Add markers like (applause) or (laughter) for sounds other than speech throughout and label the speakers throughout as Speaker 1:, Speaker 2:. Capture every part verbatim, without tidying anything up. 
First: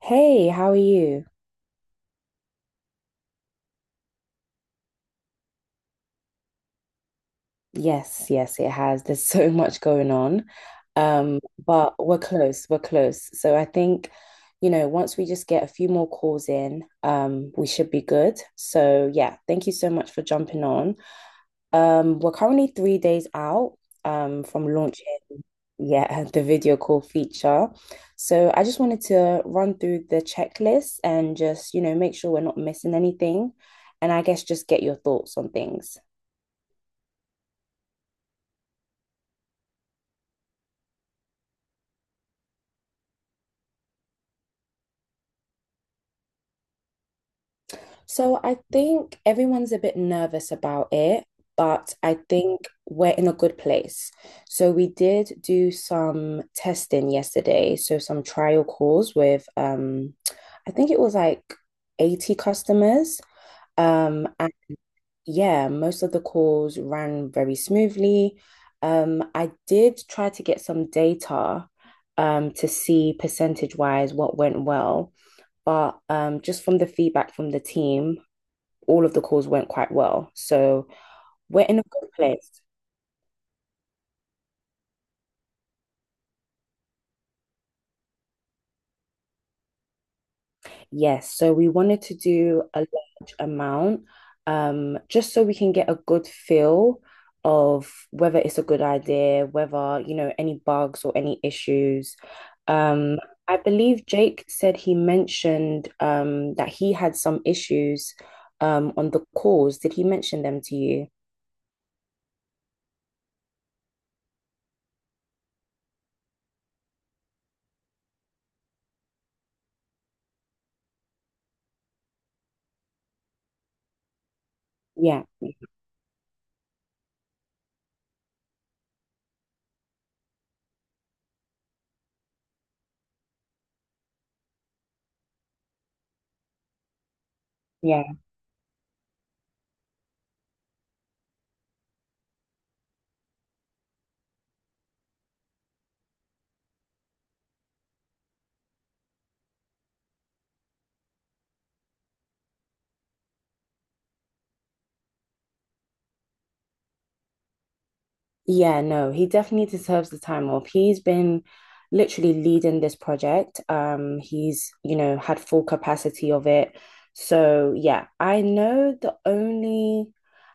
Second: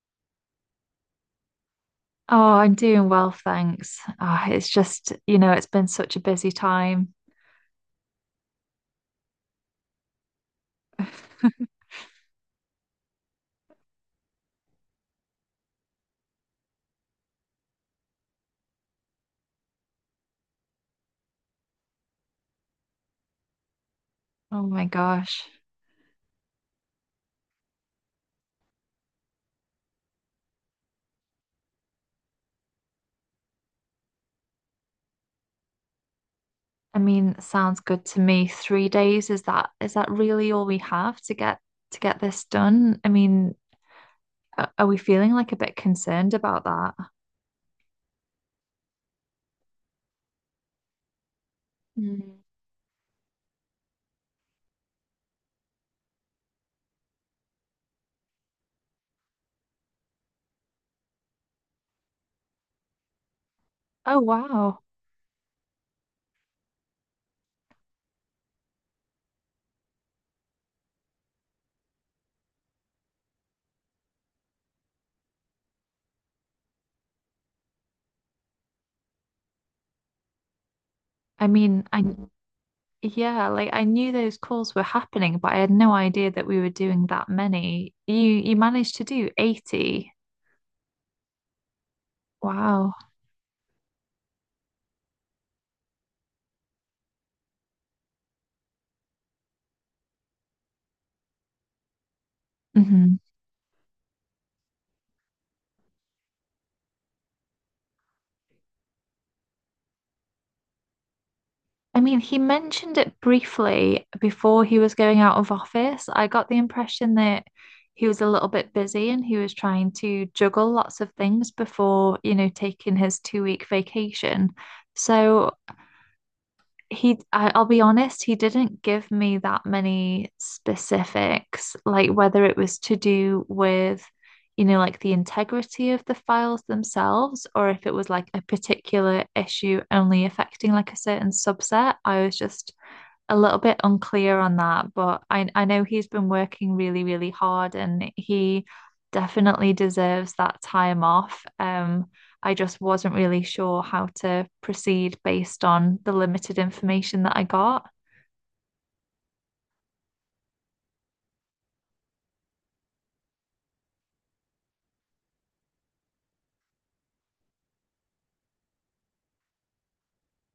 Speaker 1: Hey, how are you?
Speaker 2: Oh, I'm doing well, thanks. Oh, it's just, you know, it's been such a busy time.
Speaker 1: Yes, yes, it has. There's (laughs) so much going on. Um,
Speaker 2: (laughs)
Speaker 1: but we're close, we're close. So I think, you know, once we just get a few more calls in, um, we should be good. So yeah, thank you so much for jumping on. Um, we're currently three days out, um,
Speaker 2: Oh
Speaker 1: from
Speaker 2: my
Speaker 1: launching,
Speaker 2: gosh.
Speaker 1: yeah, (laughs) the video call feature. So I just wanted to run through the checklist and just, you know, make sure we're not missing anything. And I guess just get your thoughts on things.
Speaker 2: I mean, sounds good to me. Three days, is that is that really all we have to get to get this done? I mean, a- are we feeling like a bit concerned about that?
Speaker 1: So I think everyone's a bit nervous about it, but I
Speaker 2: Mm.
Speaker 1: think we're in a good place. So we did do some testing yesterday, so some trial calls with um I think it was like eighty customers.
Speaker 2: Oh
Speaker 1: Um and
Speaker 2: wow.
Speaker 1: yeah, most of the calls ran very smoothly. Um I did try to get some data um to see percentage wise what went well, but um just from the feedback from the team all of the calls went quite well. So
Speaker 2: I
Speaker 1: we're in
Speaker 2: mean,
Speaker 1: a
Speaker 2: I
Speaker 1: good place.
Speaker 2: Yeah, like I knew those calls were happening, but I had no idea that we were doing that many. You you managed to do eighty.
Speaker 1: Yes. So we wanted to do a
Speaker 2: Wow.
Speaker 1: large amount, um, just so we can get a good feel of whether it's a good idea, whether, you know, any bugs or any issues. Um,
Speaker 2: hmm
Speaker 1: I believe Jake said he mentioned, um, that he had some issues, um, on the calls. Did he mention them to you?
Speaker 2: I mean, he mentioned it briefly before he was going out of office. I got the impression that he was a little bit busy and he was trying to juggle lots of things before, you know, taking his two week vacation.
Speaker 1: Yeah.
Speaker 2: So he I, I'll be honest, he didn't give me that many specifics, like whether it was to do with, you know, like the integrity of the files themselves, or if it was
Speaker 1: Yeah.
Speaker 2: like a particular issue only affecting like a certain subset. I was just a little bit unclear on that, but I I know he's been working really, really hard and he definitely deserves that time off. Um, I just wasn't really sure how to proceed based on the limited information that I got.
Speaker 1: Yeah, no, he definitely deserves the time off. He's been literally leading this project. Um, he's, you know, had full capacity of it. So, yeah, I know the only,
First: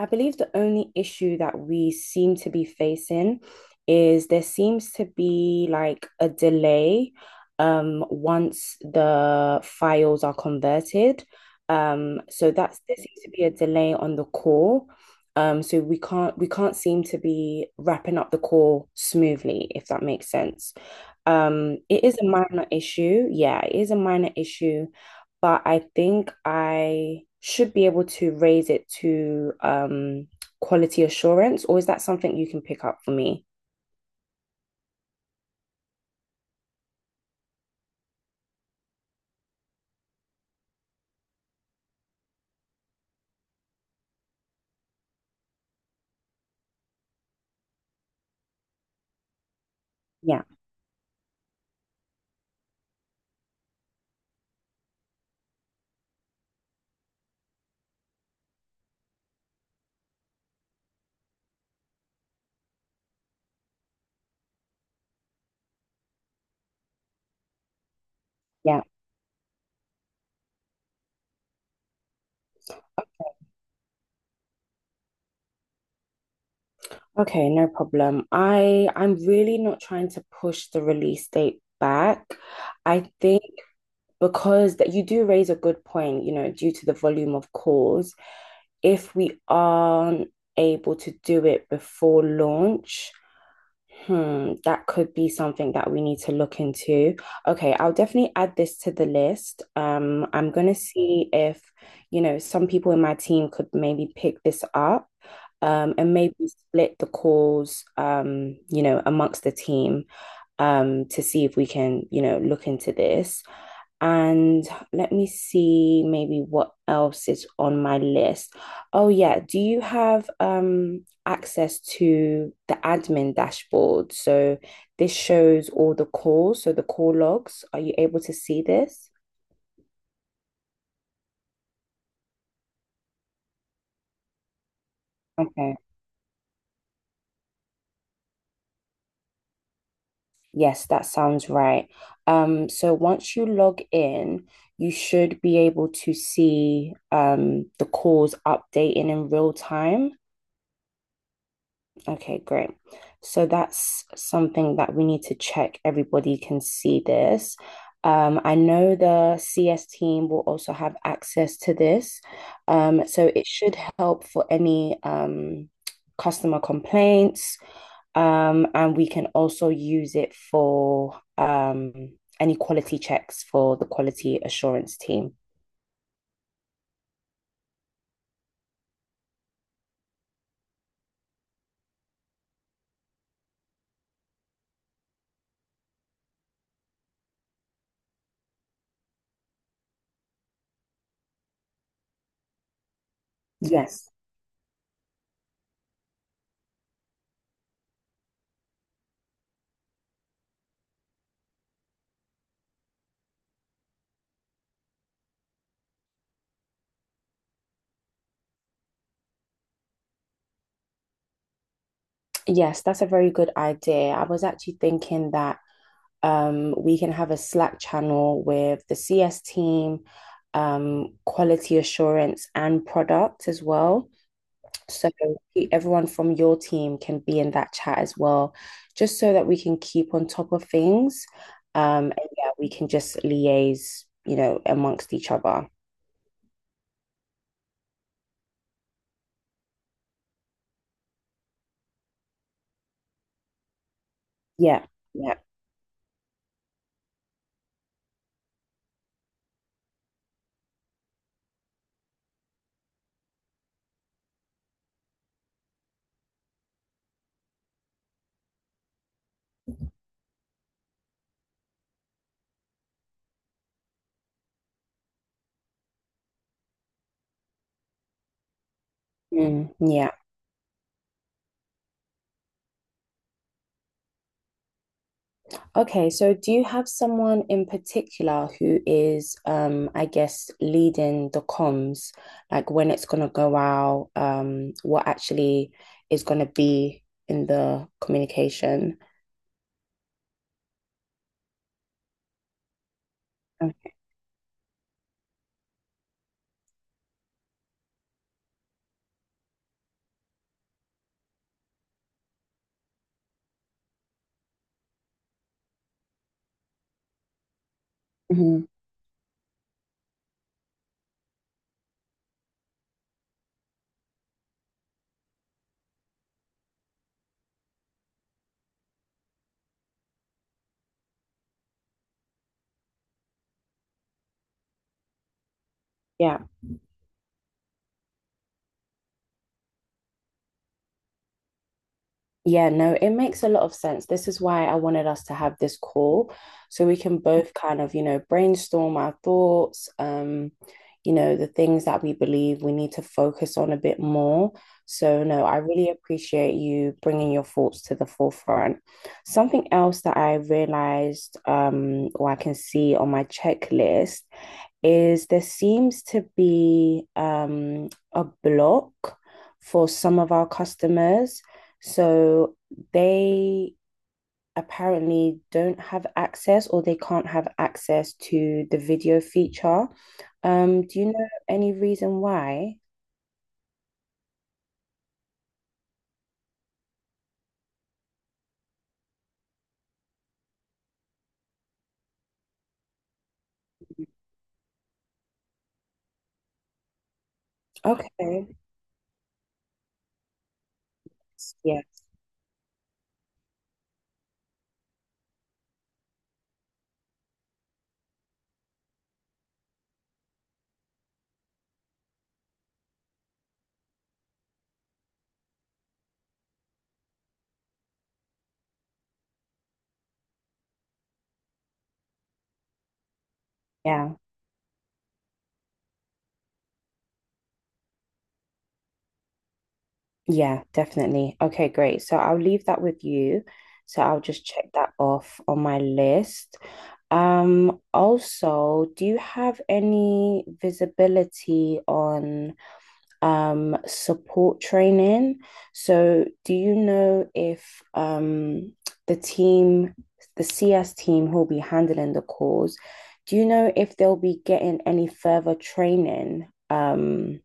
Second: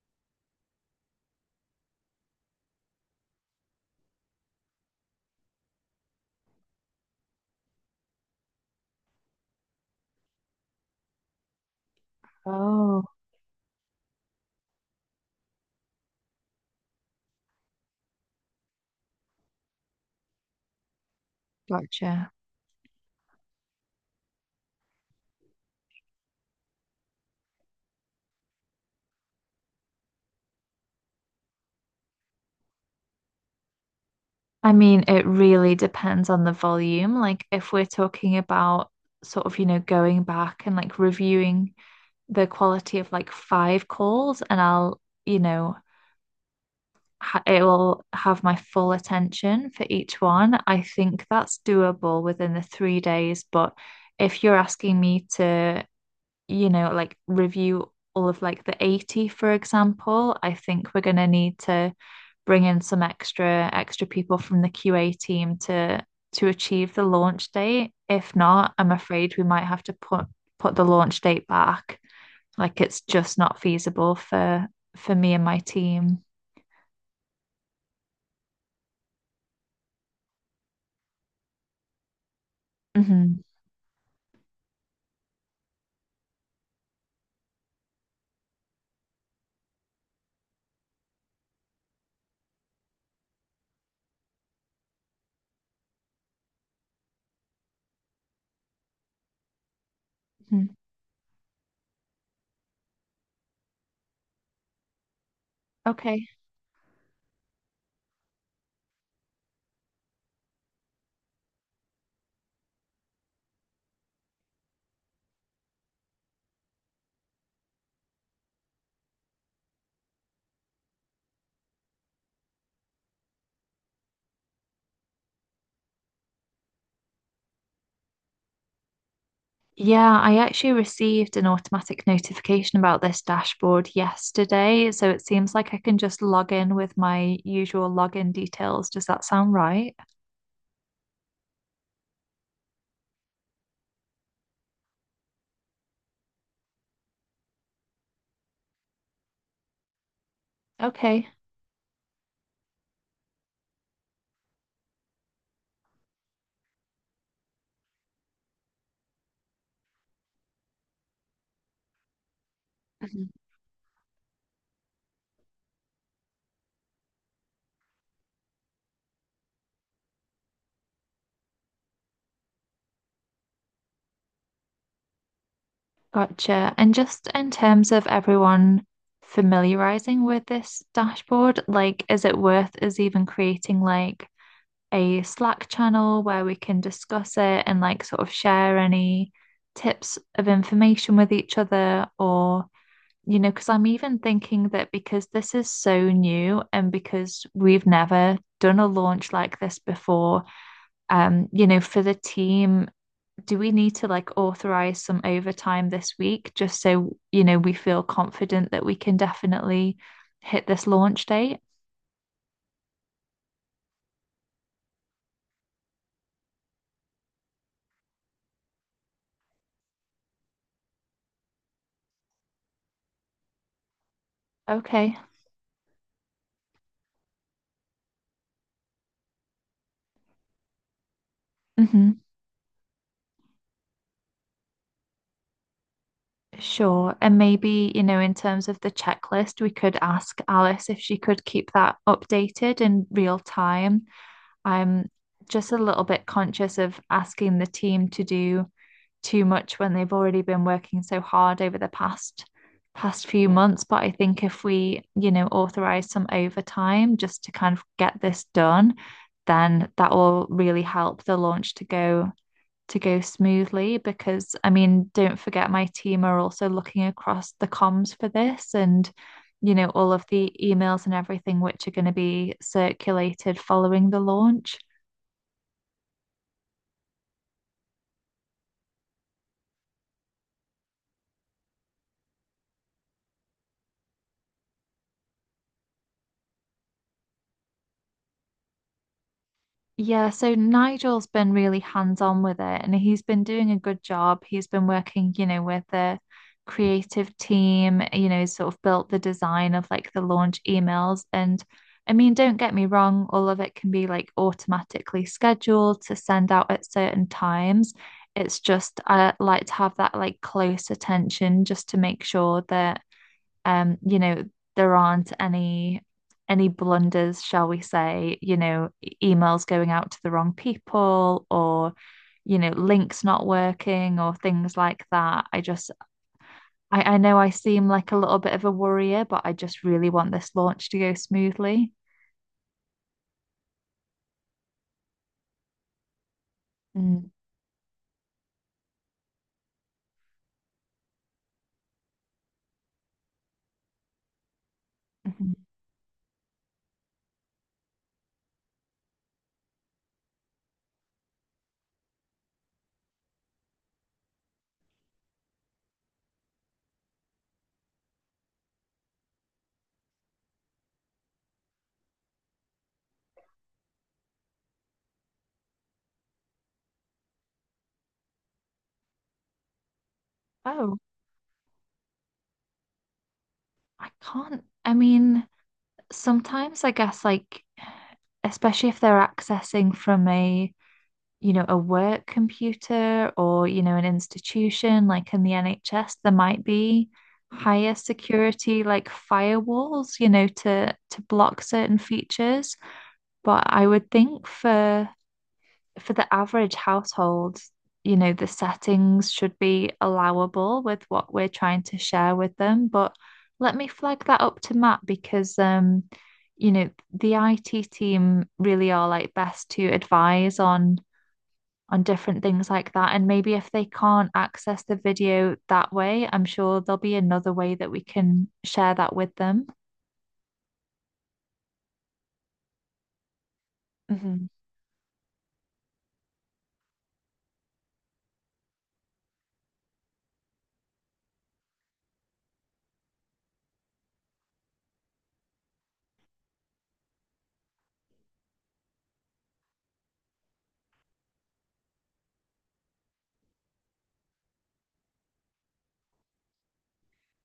Speaker 1: I believe the only issue that we seem to be facing is there seems to be like a delay, um, once the files are converted. Um, so that's there
Speaker 2: Oh,
Speaker 1: seems to be a delay on the core. Um, so we can't we can't seem to be wrapping up the call smoothly, if that makes sense. Um, it is a
Speaker 2: gotcha.
Speaker 1: minor issue. Yeah, it is a minor issue, but I think I should be able to raise it to um quality assurance, or is that something you can pick up for me?
Speaker 2: I mean, it really depends on the volume. Like, if we're talking about sort of, you know, going back and like reviewing the quality of like five calls, and I'll, you know, it will have my full attention for each
Speaker 1: Yeah,
Speaker 2: one. I think that's doable within the three days, but if you're asking me to, you know, like review all of like the eighty, for example, I think we're going to need to bring in some extra extra people from the Q A team to to achieve the launch date. If not,
Speaker 1: yeah.
Speaker 2: I'm afraid we might have to put put the launch date back. Like it's just not feasible for for me and my team.
Speaker 1: Okay, no problem. I I'm really not trying to push the release date back. I
Speaker 2: Hmm.
Speaker 1: think because that, you do raise a good point, you know, due to the volume of calls. If we aren't able to do it before launch, hmm, that could be something that we need to look into. Okay, I'll definitely add this to the list. Um, I'm gonna see if, you know, some people in my team could maybe pick this up, um, and
Speaker 2: Okay.
Speaker 1: maybe split the calls, um, you know, amongst the team, um, to see if we can, you know, look into this. And let me see maybe what else is on my list. Oh yeah, do you have um access to the admin dashboard? So this shows all the calls, so the call logs. Are you able to see this?
Speaker 2: Yeah, I actually received an automatic notification about this dashboard yesterday, so it seems like
Speaker 1: Okay.
Speaker 2: I can just log in with my usual login details. Does that sound right?
Speaker 1: Yes, that sounds right. Um, so once you log in, you should be able to see, um, the calls updating in real time.
Speaker 2: Okay.
Speaker 1: Okay, great. So that's something that we need to check. Everybody can see this. Um, I know the C S team will also have access to this. Um,
Speaker 2: Mhm.
Speaker 1: so it should help for any, um, customer complaints. Um, and we can also use it for, um, any quality checks for the quality assurance team.
Speaker 2: Gotcha. And just in terms of everyone familiarizing with this dashboard, like, is it worth us even creating like a Slack channel where we can discuss it and like sort of share any tips of information with each other or? You know, because I'm
Speaker 1: Yes.
Speaker 2: even thinking that because this is so new and because we've never done a launch like this before, um, you know, for the team, do we need to like authorize some overtime this week just so, you know, we feel confident that we can definitely hit this launch date?
Speaker 1: Yes, that's a very good idea. I was actually thinking that Um, we can have a Slack channel with the C S team, um, quality assurance, and product as well. So
Speaker 2: Okay.
Speaker 1: everyone from your team can be in that chat as well, just so that we can keep on top of things. Um,
Speaker 2: Hmm.
Speaker 1: and yeah, we can just liaise, you know, amongst each other.
Speaker 2: Sure. And maybe, you know, in terms of the checklist, we could ask Alice if she could keep that updated in real time.
Speaker 1: Yeah,
Speaker 2: I'm
Speaker 1: yeah.
Speaker 2: just a little bit conscious of asking the team to do too much when they've already been working so hard over the past past few months, but I think if we, you know, authorize some overtime just to kind of get this done, then that will really help the launch to go to go smoothly, because I mean, don't forget my team are also looking across the comms for this, and
Speaker 1: Mm,
Speaker 2: you know,
Speaker 1: yeah.
Speaker 2: all of the emails and everything which are going to be circulated following the launch.
Speaker 1: Okay, so do you have someone in particular who is, um, I guess, leading the comms, like when it's gonna go out, um, what actually is gonna be in the communication?
Speaker 2: Yeah, so Nigel's been really hands-on with it and he's been doing a
Speaker 1: Okay.
Speaker 2: good job. He's been working, you know, with the creative team, you know, sort of built the design of like the launch emails. And I mean, don't get me wrong, all of it can be like automatically scheduled to send out at certain times. It's
Speaker 1: Mhm.
Speaker 2: just I like to have that like close attention just to make sure that um, you know, there aren't any any blunders, shall we say, you know, e- emails going out to the wrong people or, you know, links not working or things like that. I just
Speaker 1: Yeah.
Speaker 2: I, I know I seem like a little bit of a worrier, but I just really want this launch to go smoothly.
Speaker 1: Yeah, no, it makes a lot of sense. This is why I wanted us to have this call so we can
Speaker 2: Mm,
Speaker 1: both kind of, you know, brainstorm our thoughts, um, you know, the things that we believe we need to focus on a bit more. So, no,
Speaker 2: mhm.
Speaker 1: I really appreciate you bringing your thoughts to the forefront. Something else that I realized, um, or I can see on my checklist is there seems to be, um, a block for some of our customers. So they apparently don't have access or they can't have access to the video feature. Um,
Speaker 2: Oh,
Speaker 1: do you know any reason why?
Speaker 2: I can't. I mean, sometimes I guess like especially if they're accessing from a you know, a work computer or, you know, an institution like in the N H S, there might be higher
Speaker 1: Okay.
Speaker 2: security like firewalls, you know, to to block
Speaker 1: Yes.
Speaker 2: certain features. But I would think for for the average household, you know, the settings should be allowable with what we're trying to share with them. But let me flag that up to Matt, because um, you know, the I T team really are like best to advise on on different things like that. And maybe if they
Speaker 1: Yeah.
Speaker 2: can't access the video that way, I'm sure there'll be another way that we can share that with them.
Speaker 1: Yeah, definitely. Okay, great. So I'll leave that with you. So I'll just
Speaker 2: Mhm.
Speaker 1: check that off on my list. Um, also, do you have any visibility on um support training? So do you know if um the team, the C S team who'll be handling the calls, do you know if they'll be getting any further training? Um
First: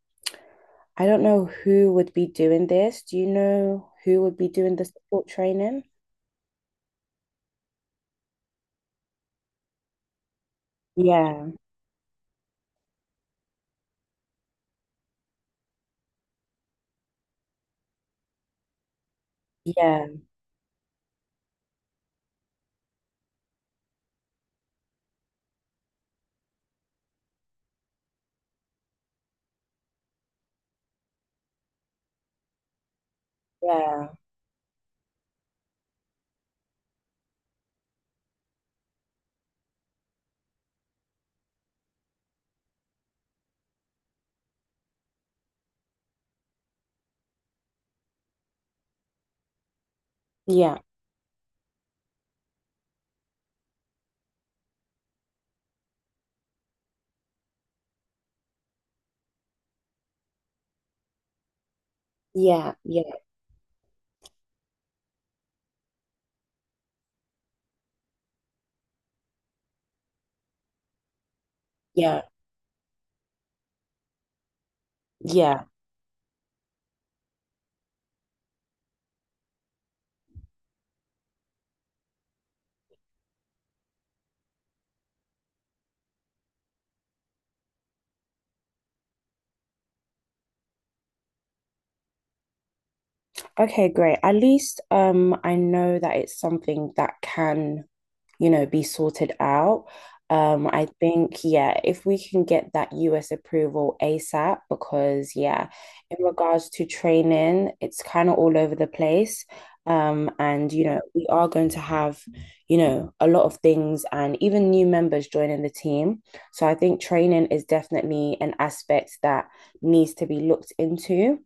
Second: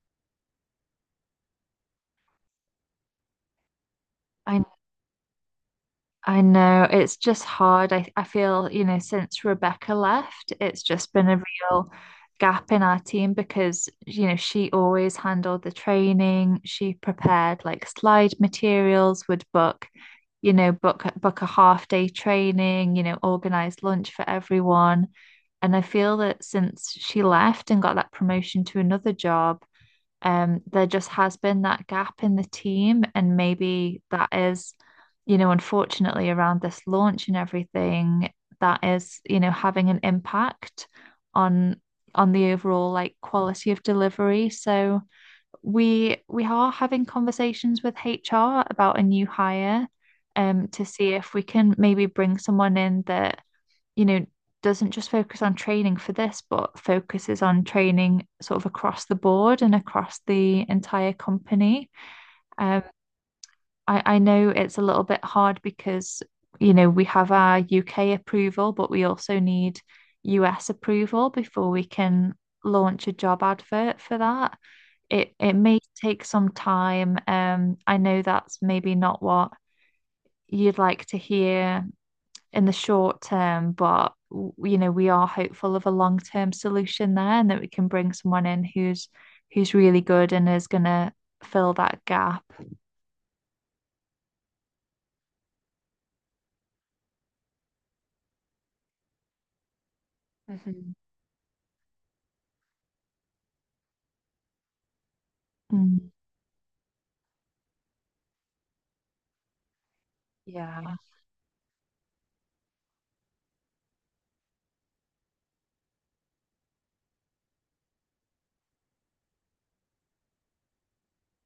Speaker 1: I don't know who would be doing this. Do you know who would be
Speaker 2: I
Speaker 1: doing the support training?
Speaker 2: I know it's just hard. I, I feel, you know, since Rebecca left, it's just been a
Speaker 1: Yeah,
Speaker 2: real gap in our team because, you know, she always handled the training. She prepared like slide materials, would book,
Speaker 1: yeah,
Speaker 2: you know, book book a half day training, you know, organize lunch for everyone. And I feel that since she left and got that promotion to another job, um, there just has been that gap in the team, and maybe
Speaker 1: yeah,
Speaker 2: that is, you know, unfortunately around this launch and everything, that is, you know, having an impact on on the overall like quality of delivery. So we we are having conversations with H R about a new hire um
Speaker 1: yeah,
Speaker 2: to see if we can maybe bring someone in that you know, doesn't just focus on training for this, but focuses on training sort of across the board and across the entire company.
Speaker 1: yeah,
Speaker 2: Um,
Speaker 1: yeah,
Speaker 2: I, I know it's a little bit hard because, you know, we have our U K approval, but we also need U S approval before we
Speaker 1: yeah,
Speaker 2: can launch a job advert for that. It it
Speaker 1: yeah.
Speaker 2: may take some time. Um, I know that's maybe not what you'd like to hear in the short term, but you know, we are hopeful of a long-term solution there and that we can bring someone in who's who's really good and is gonna fill that gap.
Speaker 1: Okay, great. At least um I know that it's something that can, you know, be sorted out. Um, I
Speaker 2: Hmm.
Speaker 1: think, yeah, if we can get that U S approval A S A P, because, yeah,
Speaker 2: Mm,
Speaker 1: in regards to training, it's kind of all over the place. Um, and,
Speaker 2: yeah.
Speaker 1: you know, we are going to have, you know, a lot of things and even new members joining the team. So I think training is definitely an aspect that needs to be looked into.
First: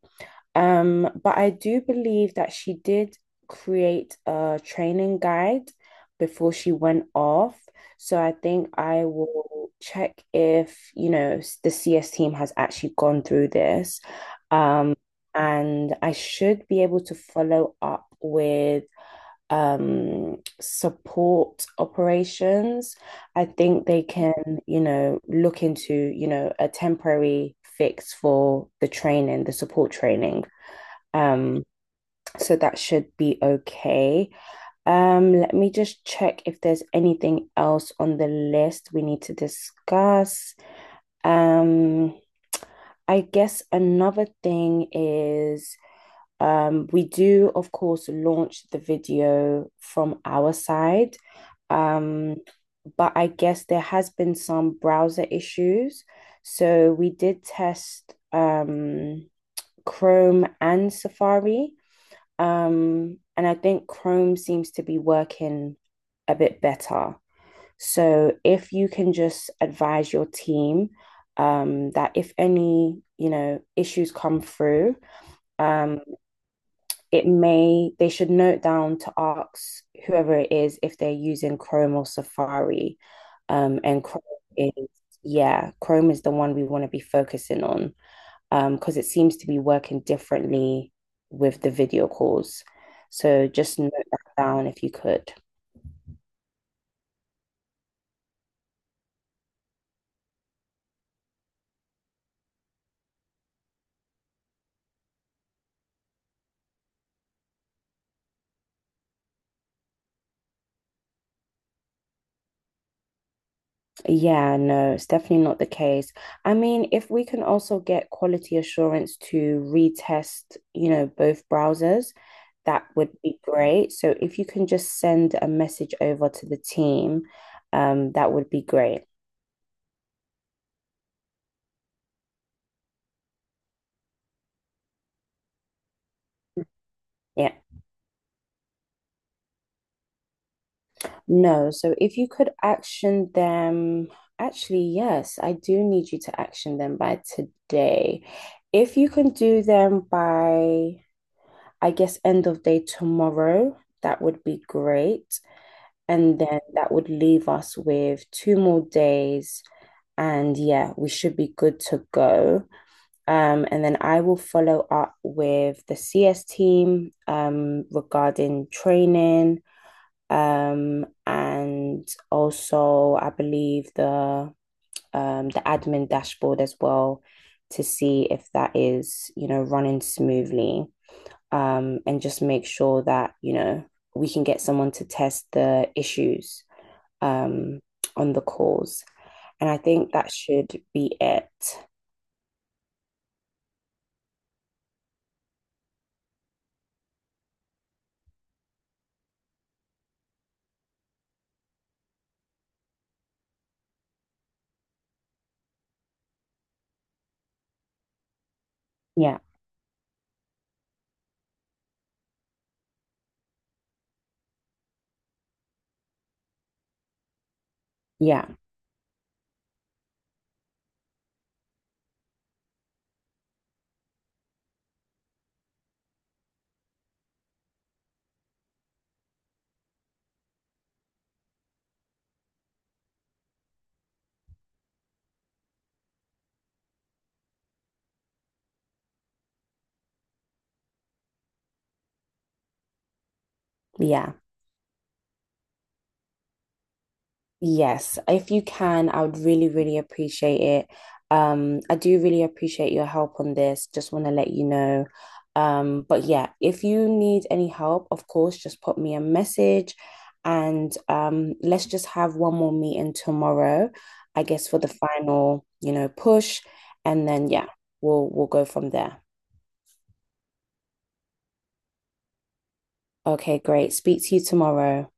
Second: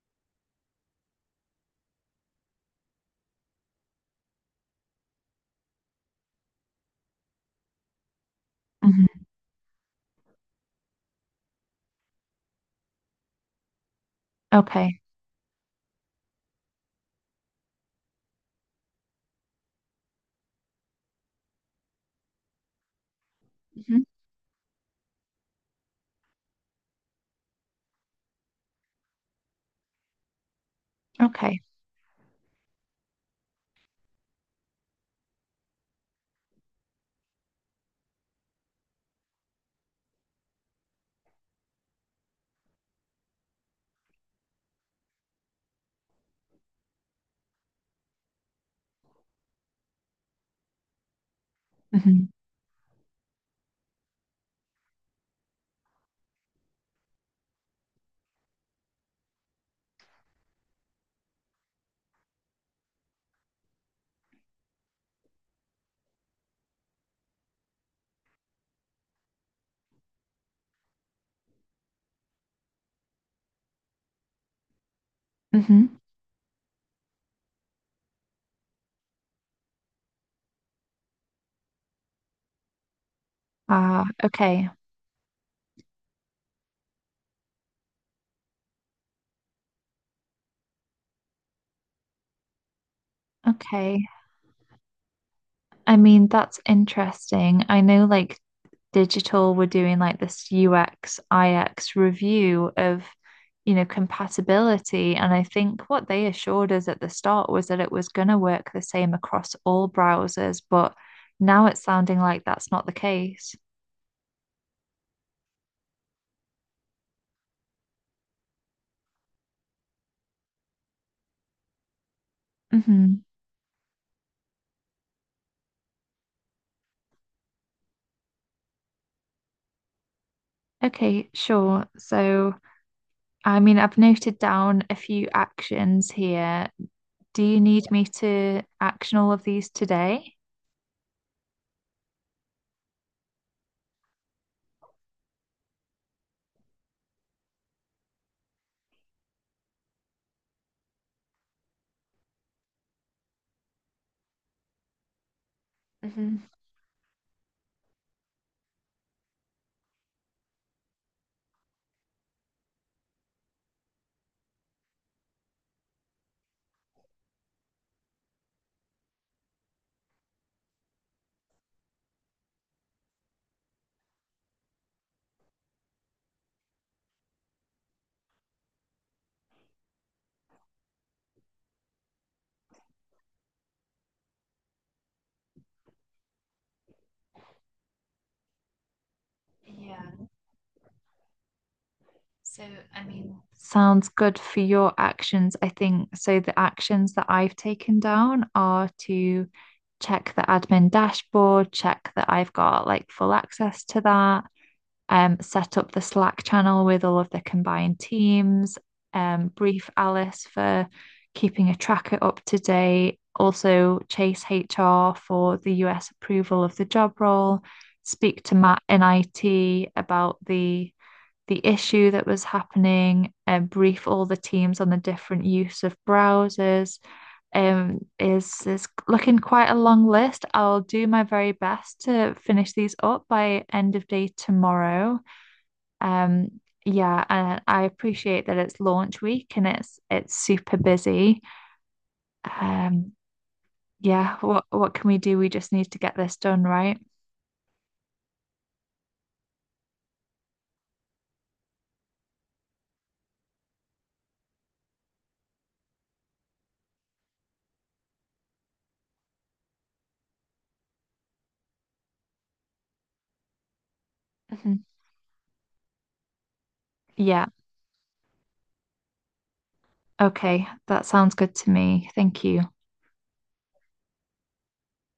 Speaker 1: Um, but I do believe that she did create a training guide before she went off. So I think I
Speaker 2: Mhm.
Speaker 1: will check if, you know, the C S team has actually gone through this. Um,
Speaker 2: Okay.
Speaker 1: and I should be able to follow up with um support operations. I think they
Speaker 2: Hmm.
Speaker 1: can, you know, look into, you know, a temporary fix for the training, the support training,
Speaker 2: Okay.
Speaker 1: um, so that should be okay. Um, let me just check if there's anything else on the list we need to discuss. Um, I guess another thing is, um, we do, of course, launch the video from our side.
Speaker 2: Hmm.
Speaker 1: Um, but I guess there has been some browser issues. So we did test, um, Chrome and Safari. Um, and I think Chrome seems to be working a bit better. So if you can just advise your team, um, that if any, you know, issues come through,
Speaker 2: Hmm.
Speaker 1: um, it may they should note down to ask whoever it is if they're using Chrome or Safari. Um, and
Speaker 2: Ah,
Speaker 1: Chrome
Speaker 2: okay.
Speaker 1: is, yeah, Chrome is the one we want to be focusing on, um, because it seems to be working differently with the video calls. So just note
Speaker 2: Okay.
Speaker 1: that down if you could.
Speaker 2: I mean, that's interesting. I know like digital we're doing like this U X I X review of, you know compatibility, and I think what they assured us at the start was that it was going to work the same across all browsers, but now it's sounding like that's not the case.
Speaker 1: Yeah, no, it's definitely not the case. I mean, if we can also get quality assurance to retest, you know, both browsers, that would
Speaker 2: Hmm.
Speaker 1: be great. So if you can just send a message over to the team, um, that would be great.
Speaker 2: Okay, sure. So I mean I've noted down a few actions here. Do
Speaker 1: Yeah.
Speaker 2: you need me to action all of these today?
Speaker 1: No, so if you could action them, actually, yes, I do need you to action them by today. If you can do them by, I guess, end of day tomorrow, that would be great. And
Speaker 2: Mhm.
Speaker 1: then that would leave us with two more days. And yeah, we should be good to go. Um, and then I will follow up with the C S team, um, regarding training, um, and also I believe the um the admin dashboard as well to see if that is, you know, running smoothly. Um, and just make sure that, you know, we can get someone to test the issues um on the calls. And I
Speaker 2: Yeah.
Speaker 1: think that should be it.
Speaker 2: So, I mean, sounds good for your actions, I think. So the actions that I've taken down are to check the admin dashboard, check that I've got like full access to that, um, set up the Slack channel with all of the combined teams,
Speaker 1: Yeah,
Speaker 2: um, brief Alice for keeping a tracker up to date, also chase H R for the U S approval of the job role, speak
Speaker 1: yeah,
Speaker 2: to Matt in I T about the the issue that was happening, and um, brief all the teams on the different use of browsers. Um, is is looking quite a long list. I'll do my very best to finish these up by end of day tomorrow. Um, yeah, and I appreciate that it's launch week and it's it's super busy. Um,
Speaker 1: yeah.
Speaker 2: yeah, what what can we do? We just need to get this done, right?
Speaker 1: Yes, if you can, I would really, really appreciate it. Um, I do really appreciate your help on this. Just want to let you know. Um, but yeah, if you need any help, of course, just pop me a message and, um, let's just have one more meeting tomorrow, I guess
Speaker 2: Mm-hmm.
Speaker 1: for the final, you know, push. And
Speaker 2: Yeah,
Speaker 1: then yeah, we'll we'll go from there.
Speaker 2: okay, that sounds good to me. Thank you.
Speaker 1: Okay, great. Speak to you tomorrow.